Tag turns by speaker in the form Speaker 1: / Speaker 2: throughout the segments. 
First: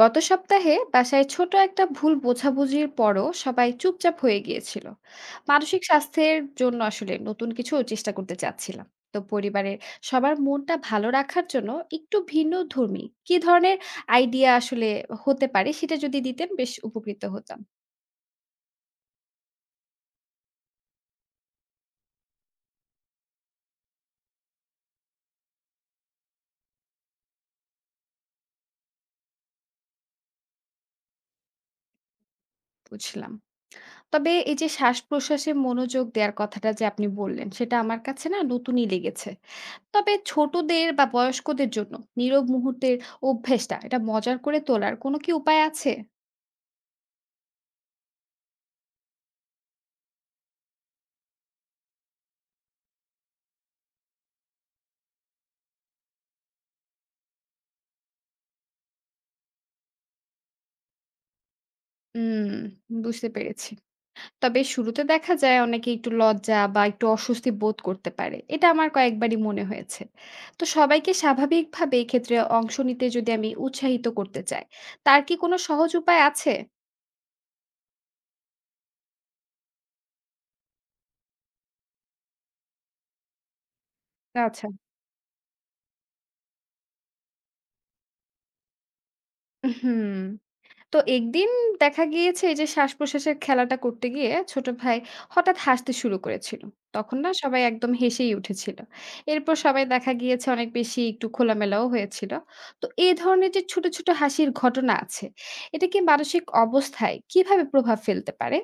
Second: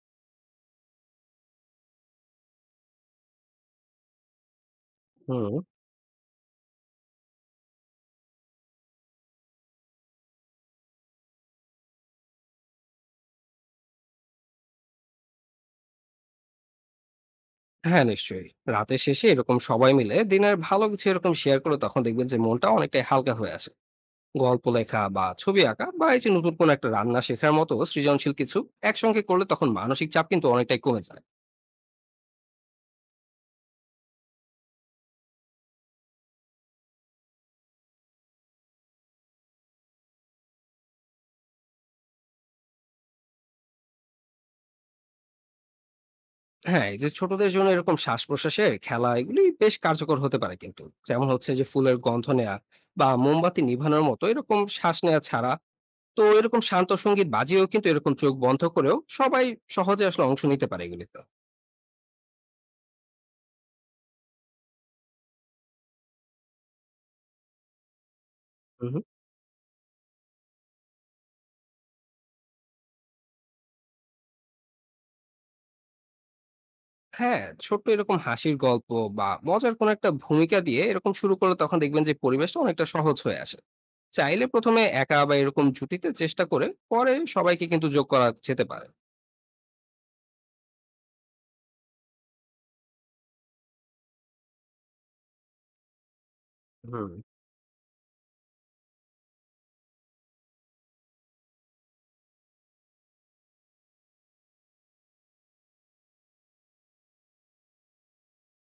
Speaker 1: গত সপ্তাহে বাসায় ছোট একটা ভুল বোঝাবুঝির পরও সবাই চুপচাপ হয়ে গিয়েছিল।
Speaker 2: হুম।
Speaker 1: মানসিক স্বাস্থ্যের জন্য আসলে নতুন কিছু চেষ্টা করতে চাচ্ছিলাম। তো পরিবারের সবার মনটা ভালো রাখার জন্য একটু ভিন্ন ধর্মী কি ধরনের আইডিয়া আসলে হতে পারে সেটা যদি দিতেন বেশ উপকৃত হতাম।
Speaker 2: হ্যাঁ নিশ্চয়ই। রাতের শেষে এরকম সবাই মিলে দিনের ভালো কিছু এরকম শেয়ার করে তখন দেখবেন যে মনটা অনেকটাই হালকা হয়ে আসে। গল্প লেখা বা ছবি আঁকা বা এই যে নতুন কোনো একটা রান্না শেখার মতো সৃজনশীল কিছু একসঙ্গে করলে তখন মানসিক চাপ কিন্তু অনেকটাই কমে যায়।
Speaker 1: বুঝলাম। তবে এই যে শ্বাস প্রশ্বাসে মনোযোগ দেওয়ার কথাটা যে আপনি বললেন সেটা আমার কাছে না নতুনই লেগেছে। তবে ছোটদের বা বয়স্কদের জন্য নীরব মুহূর্তের অভ্যেসটা এটা মজার করে তোলার কোনো কি উপায় আছে?
Speaker 2: হ্যাঁ, এই যে ছোটদের জন্য এরকম শ্বাস প্রশ্বাসের খেলা এগুলি বেশ কার্যকর হতে পারে কিন্তু, যেমন হচ্ছে যে ফুলের গন্ধ নেয়া বা মোমবাতি নিভানোর মতো এরকম শ্বাস নেওয়া ছাড়া, তো এরকম শান্ত সঙ্গীত বাজিয়েও কিন্তু এরকম চোখ বন্ধ করেও সবাই সহজে আসলে অংশ নিতে পারে এগুলিতে।
Speaker 1: হুম, বুঝতে পেরেছি। তবে শুরুতে দেখা যায় অনেকে একটু লজ্জা বা একটু অস্বস্তি বোধ করতে পারে, এটা আমার
Speaker 2: হুম।
Speaker 1: কয়েকবারই মনে হয়েছে। তো সবাইকে স্বাভাবিকভাবে এক্ষেত্রে অংশ নিতে যদি আমি উৎসাহিত করতে চাই, তার কি কোনো সহজ উপায় আছে?
Speaker 2: হ্যাঁ, ছোট্ট এরকম হাসির গল্প বা মজার কোনো একটা ভূমিকা দিয়ে এরকম শুরু করলে তখন দেখবেন যে পরিবেশটা অনেকটা সহজ হয়ে আসে। চাইলে
Speaker 1: আচ্ছা।
Speaker 2: ১ম এ একা বা এরকম জুটিতে চেষ্টা করে পরে সবাইকে কিন্তু যোগ করা যেতে পারে।
Speaker 1: হুম। তো একদিন দেখা গিয়েছে এই যে শ্বাস-প্রশ্বাসের খেলাটা করতে গিয়ে ছোট ভাই হঠাৎ হাসতে শুরু করেছিল।
Speaker 2: হুম।
Speaker 1: তখন না সবাই একদম হেসেই উঠেছিল। এরপর সবাই দেখা গিয়েছে অনেক বেশি একটু খোলামেলাও হয়েছিল। তো এই ধরনের যে ছোট, ছোট হাসির ঘটনা আছে, এটা কি মানসিক অবস্থায় কিভাবে প্রভাব ফেলতে পারে?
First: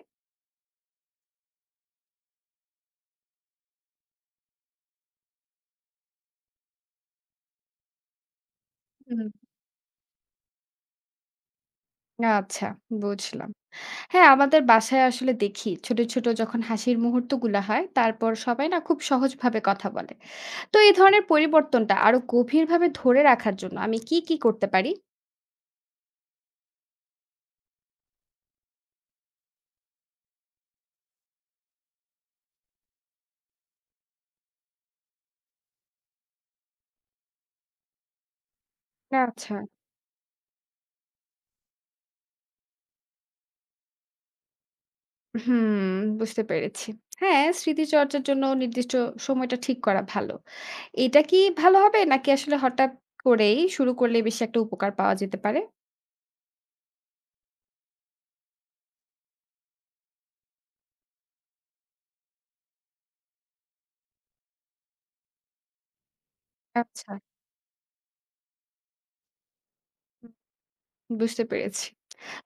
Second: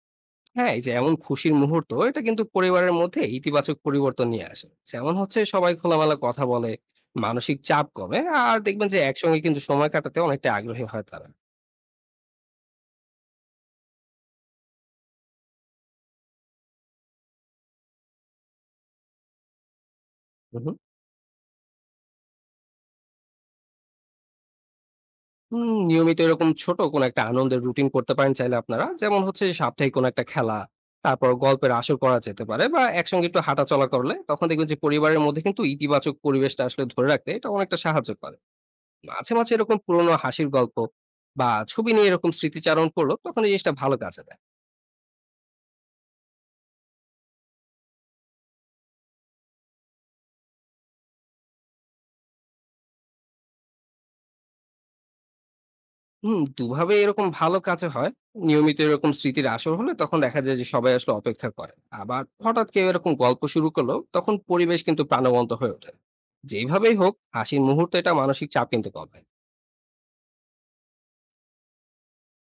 Speaker 2: হ্যাঁ, এই যে এমন খুশির মুহূর্ত এটা কিন্তু পরিবারের মধ্যে ইতিবাচক পরিবর্তন নিয়ে আসে। যেমন হচ্ছে সবাই খোলামেলা কথা বলে, মানসিক চাপ কমে আর দেখবেন যে
Speaker 1: হুম।
Speaker 2: একসঙ্গে কিন্তু সময় কাটাতে অনেকটা আগ্রহী হয় তারা।
Speaker 1: আচ্ছা, বুঝলাম। হ্যাঁ, আমাদের বাসায় আসলে দেখি ছোট, ছোট যখন হাসির মুহূর্তগুলা হয়, তারপর সবাই না খুব সহজভাবে কথা বলে। তো এই ধরনের পরিবর্তনটা আরো গভীরভাবে ধরে রাখার জন্য আমি কি, কি করতে পারি?
Speaker 2: হুম, নিয়মিত এরকম ছোট কোনো একটা আনন্দের রুটিন করতে পারেন চাইলে আপনারা। যেমন হচ্ছে যে সাপ্তাহিক কোনো একটা খেলা, তারপর গল্পের আসর করা যেতে পারে বা একসঙ্গে একটু হাঁটাচলা করলে তখন দেখবেন যে পরিবারের মধ্যে কিন্তু ইতিবাচক পরিবেশটা আসলে ধরে রাখতে এটা অনেকটা সাহায্য করে। মাঝে, মাঝে
Speaker 1: আচ্ছা।
Speaker 2: এরকম পুরোনো হাসির গল্প বা ছবি নিয়ে এরকম স্মৃতিচারণ করলো তখন এই জিনিসটা ভালো কাজে দেয়।
Speaker 1: হুম, বুঝতে পেরেছি। হ্যাঁ, স্মৃতিচর্চার জন্য নির্দিষ্ট সময়টা ঠিক করা ভালো। এটা কি ভালো হবে নাকি আসলে হঠাৎ করেই শুরু করলে বেশি একটা উপকার পাওয়া যেতে পারে?
Speaker 2: হুম, দুভাবে এরকম ভালো কাজে হয়। নিয়মিত এরকম স্মৃতির আসর হলে তখন দেখা যায় যে সবাই আসলে অপেক্ষা করে। আবার হঠাৎ কেউ এরকম গল্প শুরু করলো তখন পরিবেশ কিন্তু প্রাণবন্ত হয়ে ওঠে। যেভাবেই
Speaker 1: আচ্ছা।
Speaker 2: হোক হাসির মুহূর্তে এটা মানসিক চাপ কিন্তু কমায়।
Speaker 1: হুম। বুঝতে পেরেছি।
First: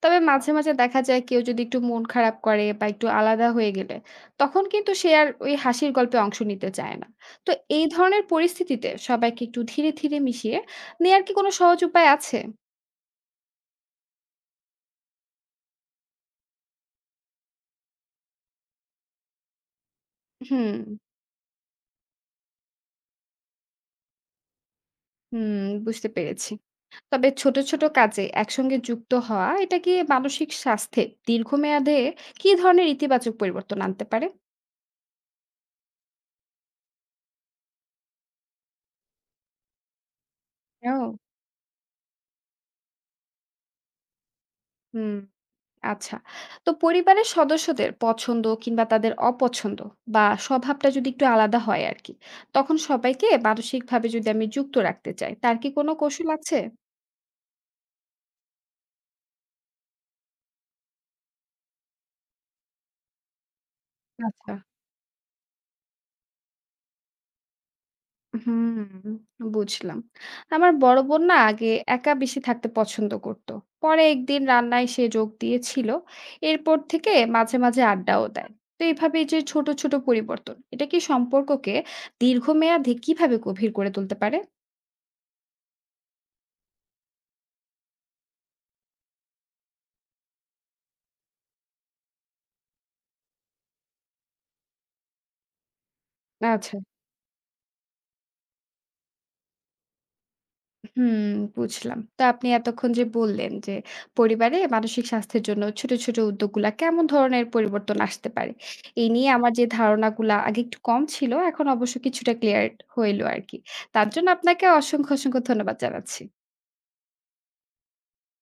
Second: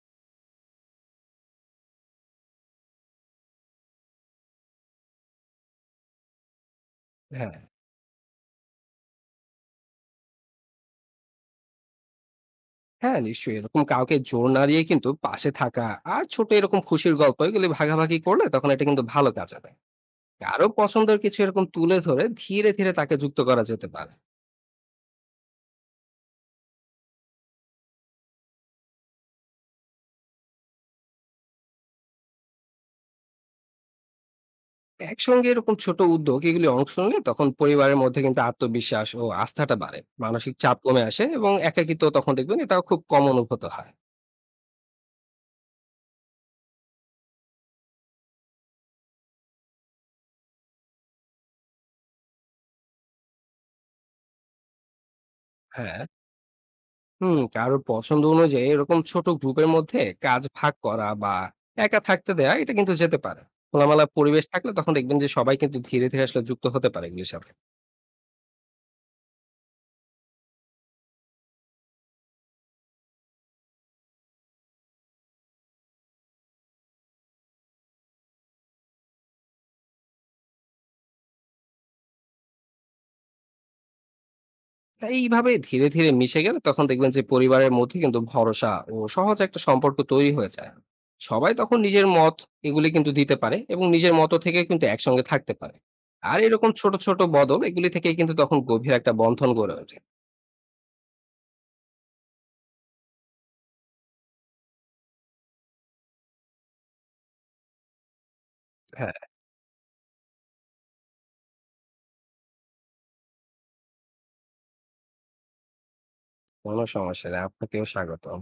Speaker 1: তবে মাঝে, মাঝে দেখা যায় কেউ যদি একটু মন খারাপ করে বা একটু আলাদা হয়ে গেলে, তখন কিন্তু সে আর ওই হাসির গল্পে অংশ নিতে চায় না। তো
Speaker 2: হ্যাঁ,
Speaker 1: এই ধরনের পরিস্থিতিতে সবাইকে একটু ধীরে, ধীরে মিশিয়ে নেয়ার কি কোনো সহজ উপায় আছে?
Speaker 2: হ্যাঁ নিশ্চয়ই এরকম কাউকে জোর না দিয়ে কিন্তু পাশে থাকা আর ছোট এরকম খুশির গল্প এগুলি ভাগাভাগি করলে তখন এটা কিন্তু ভালো কাজে দেয়। কারো
Speaker 1: হুম,
Speaker 2: পছন্দের কিছু এরকম তুলে ধরে ধীরে, ধীরে তাকে যুক্ত করা যেতে পারে।
Speaker 1: হুম, বুঝতে পেরেছি। তবে ছোট, ছোট কাজে একসঙ্গে যুক্ত হওয়া এটা কি মানসিক স্বাস্থ্যে দীর্ঘমেয়াদে কি ধরনের ইতিবাচক পরিবর্তন আনতে পারে?
Speaker 2: একসঙ্গে এরকম ছোট উদ্যোগ এগুলি অংশ নিলে তখন পরিবারের মধ্যে কিন্তু আত্মবিশ্বাস ও আস্থাটা বাড়ে, মানসিক চাপ কমে
Speaker 1: ও!
Speaker 2: আসে এবং একাকিত্ব তখন দেখবেন এটাও খুব কম অনুভূত হয়।
Speaker 1: হুম। আচ্ছা। তো পরিবারের সদস্যদের পছন্দ কিংবা তাদের অপছন্দ বা স্বভাবটা যদি একটু আলাদা হয় আরকি, তখন সবাইকে মানসিকভাবে যদি আমি যুক্ত রাখতে চাই, তার কি কোনো
Speaker 2: হ্যাঁ।
Speaker 1: কৌশল আছে?
Speaker 2: হুম, কারোর পছন্দ অনুযায়ী এরকম ছোট গ্রুপের মধ্যে কাজ ভাগ করা বা একা থাকতে দেয়া এটা কিন্তু যেতে পারে। খোলামেলা পরিবেশ
Speaker 1: আচ্ছা।
Speaker 2: থাকলে তখন দেখবেন যে সবাই কিন্তু ধীরে ধীরে আসলে যুক্ত হতে পারে এগুলির সাথে।
Speaker 1: হুম, বুঝলাম। আমার বড় বোন না আগে একা বেশি থাকতে পছন্দ করত। পরে একদিন রান্নায় সে যোগ দিয়েছিল। এরপর থেকে মাঝে, মাঝে আড্ডাও দেয়। তো এভাবে যে ছোট, ছোট পরিবর্তন, এটা কি সম্পর্ককে দীর্ঘমেয়াদে কিভাবে গভীর করে তুলতে পারে?
Speaker 2: তাই এইভাবে ধীরে ধীরে মিশে গেলে তখন দেখবেন যে পরিবারের মধ্যে কিন্তু ভরসা ও সহজ একটা সম্পর্ক তৈরি হয়ে যায়। সবাই তখন নিজের মত এগুলি কিন্তু দিতে পারে এবং নিজের মত থেকে কিন্তু একসঙ্গে থাকতে পারে। আর এরকম
Speaker 1: আচ্ছা।
Speaker 2: ছোট ছোট বদল এগুলি থেকে কিন্তু তখন গভীর একটা বন্ধন গড়ে ওঠে।
Speaker 1: হুম, বুঝলাম। তো আপনি এতক্ষণ যে বললেন যে পরিবারে মানসিক স্বাস্থ্যের জন্য ছোট, ছোট উদ্যোগগুলা কেমন ধরনের পরিবর্তন আসতে পারে? এই
Speaker 2: হ্যাঁ,
Speaker 1: নিয়ে আমার যে ধারণাগুলা আগে একটু কম ছিল, এখন অবশ্য কিছুটা ক্লিয়ার হইল আরকি। তার জন্য আপনাকে অসংখ্য, অসংখ্য ধন্যবাদ জানাচ্ছি।
Speaker 2: কোনো সমস্যা নেই, আপনাকেও স্বাগতম।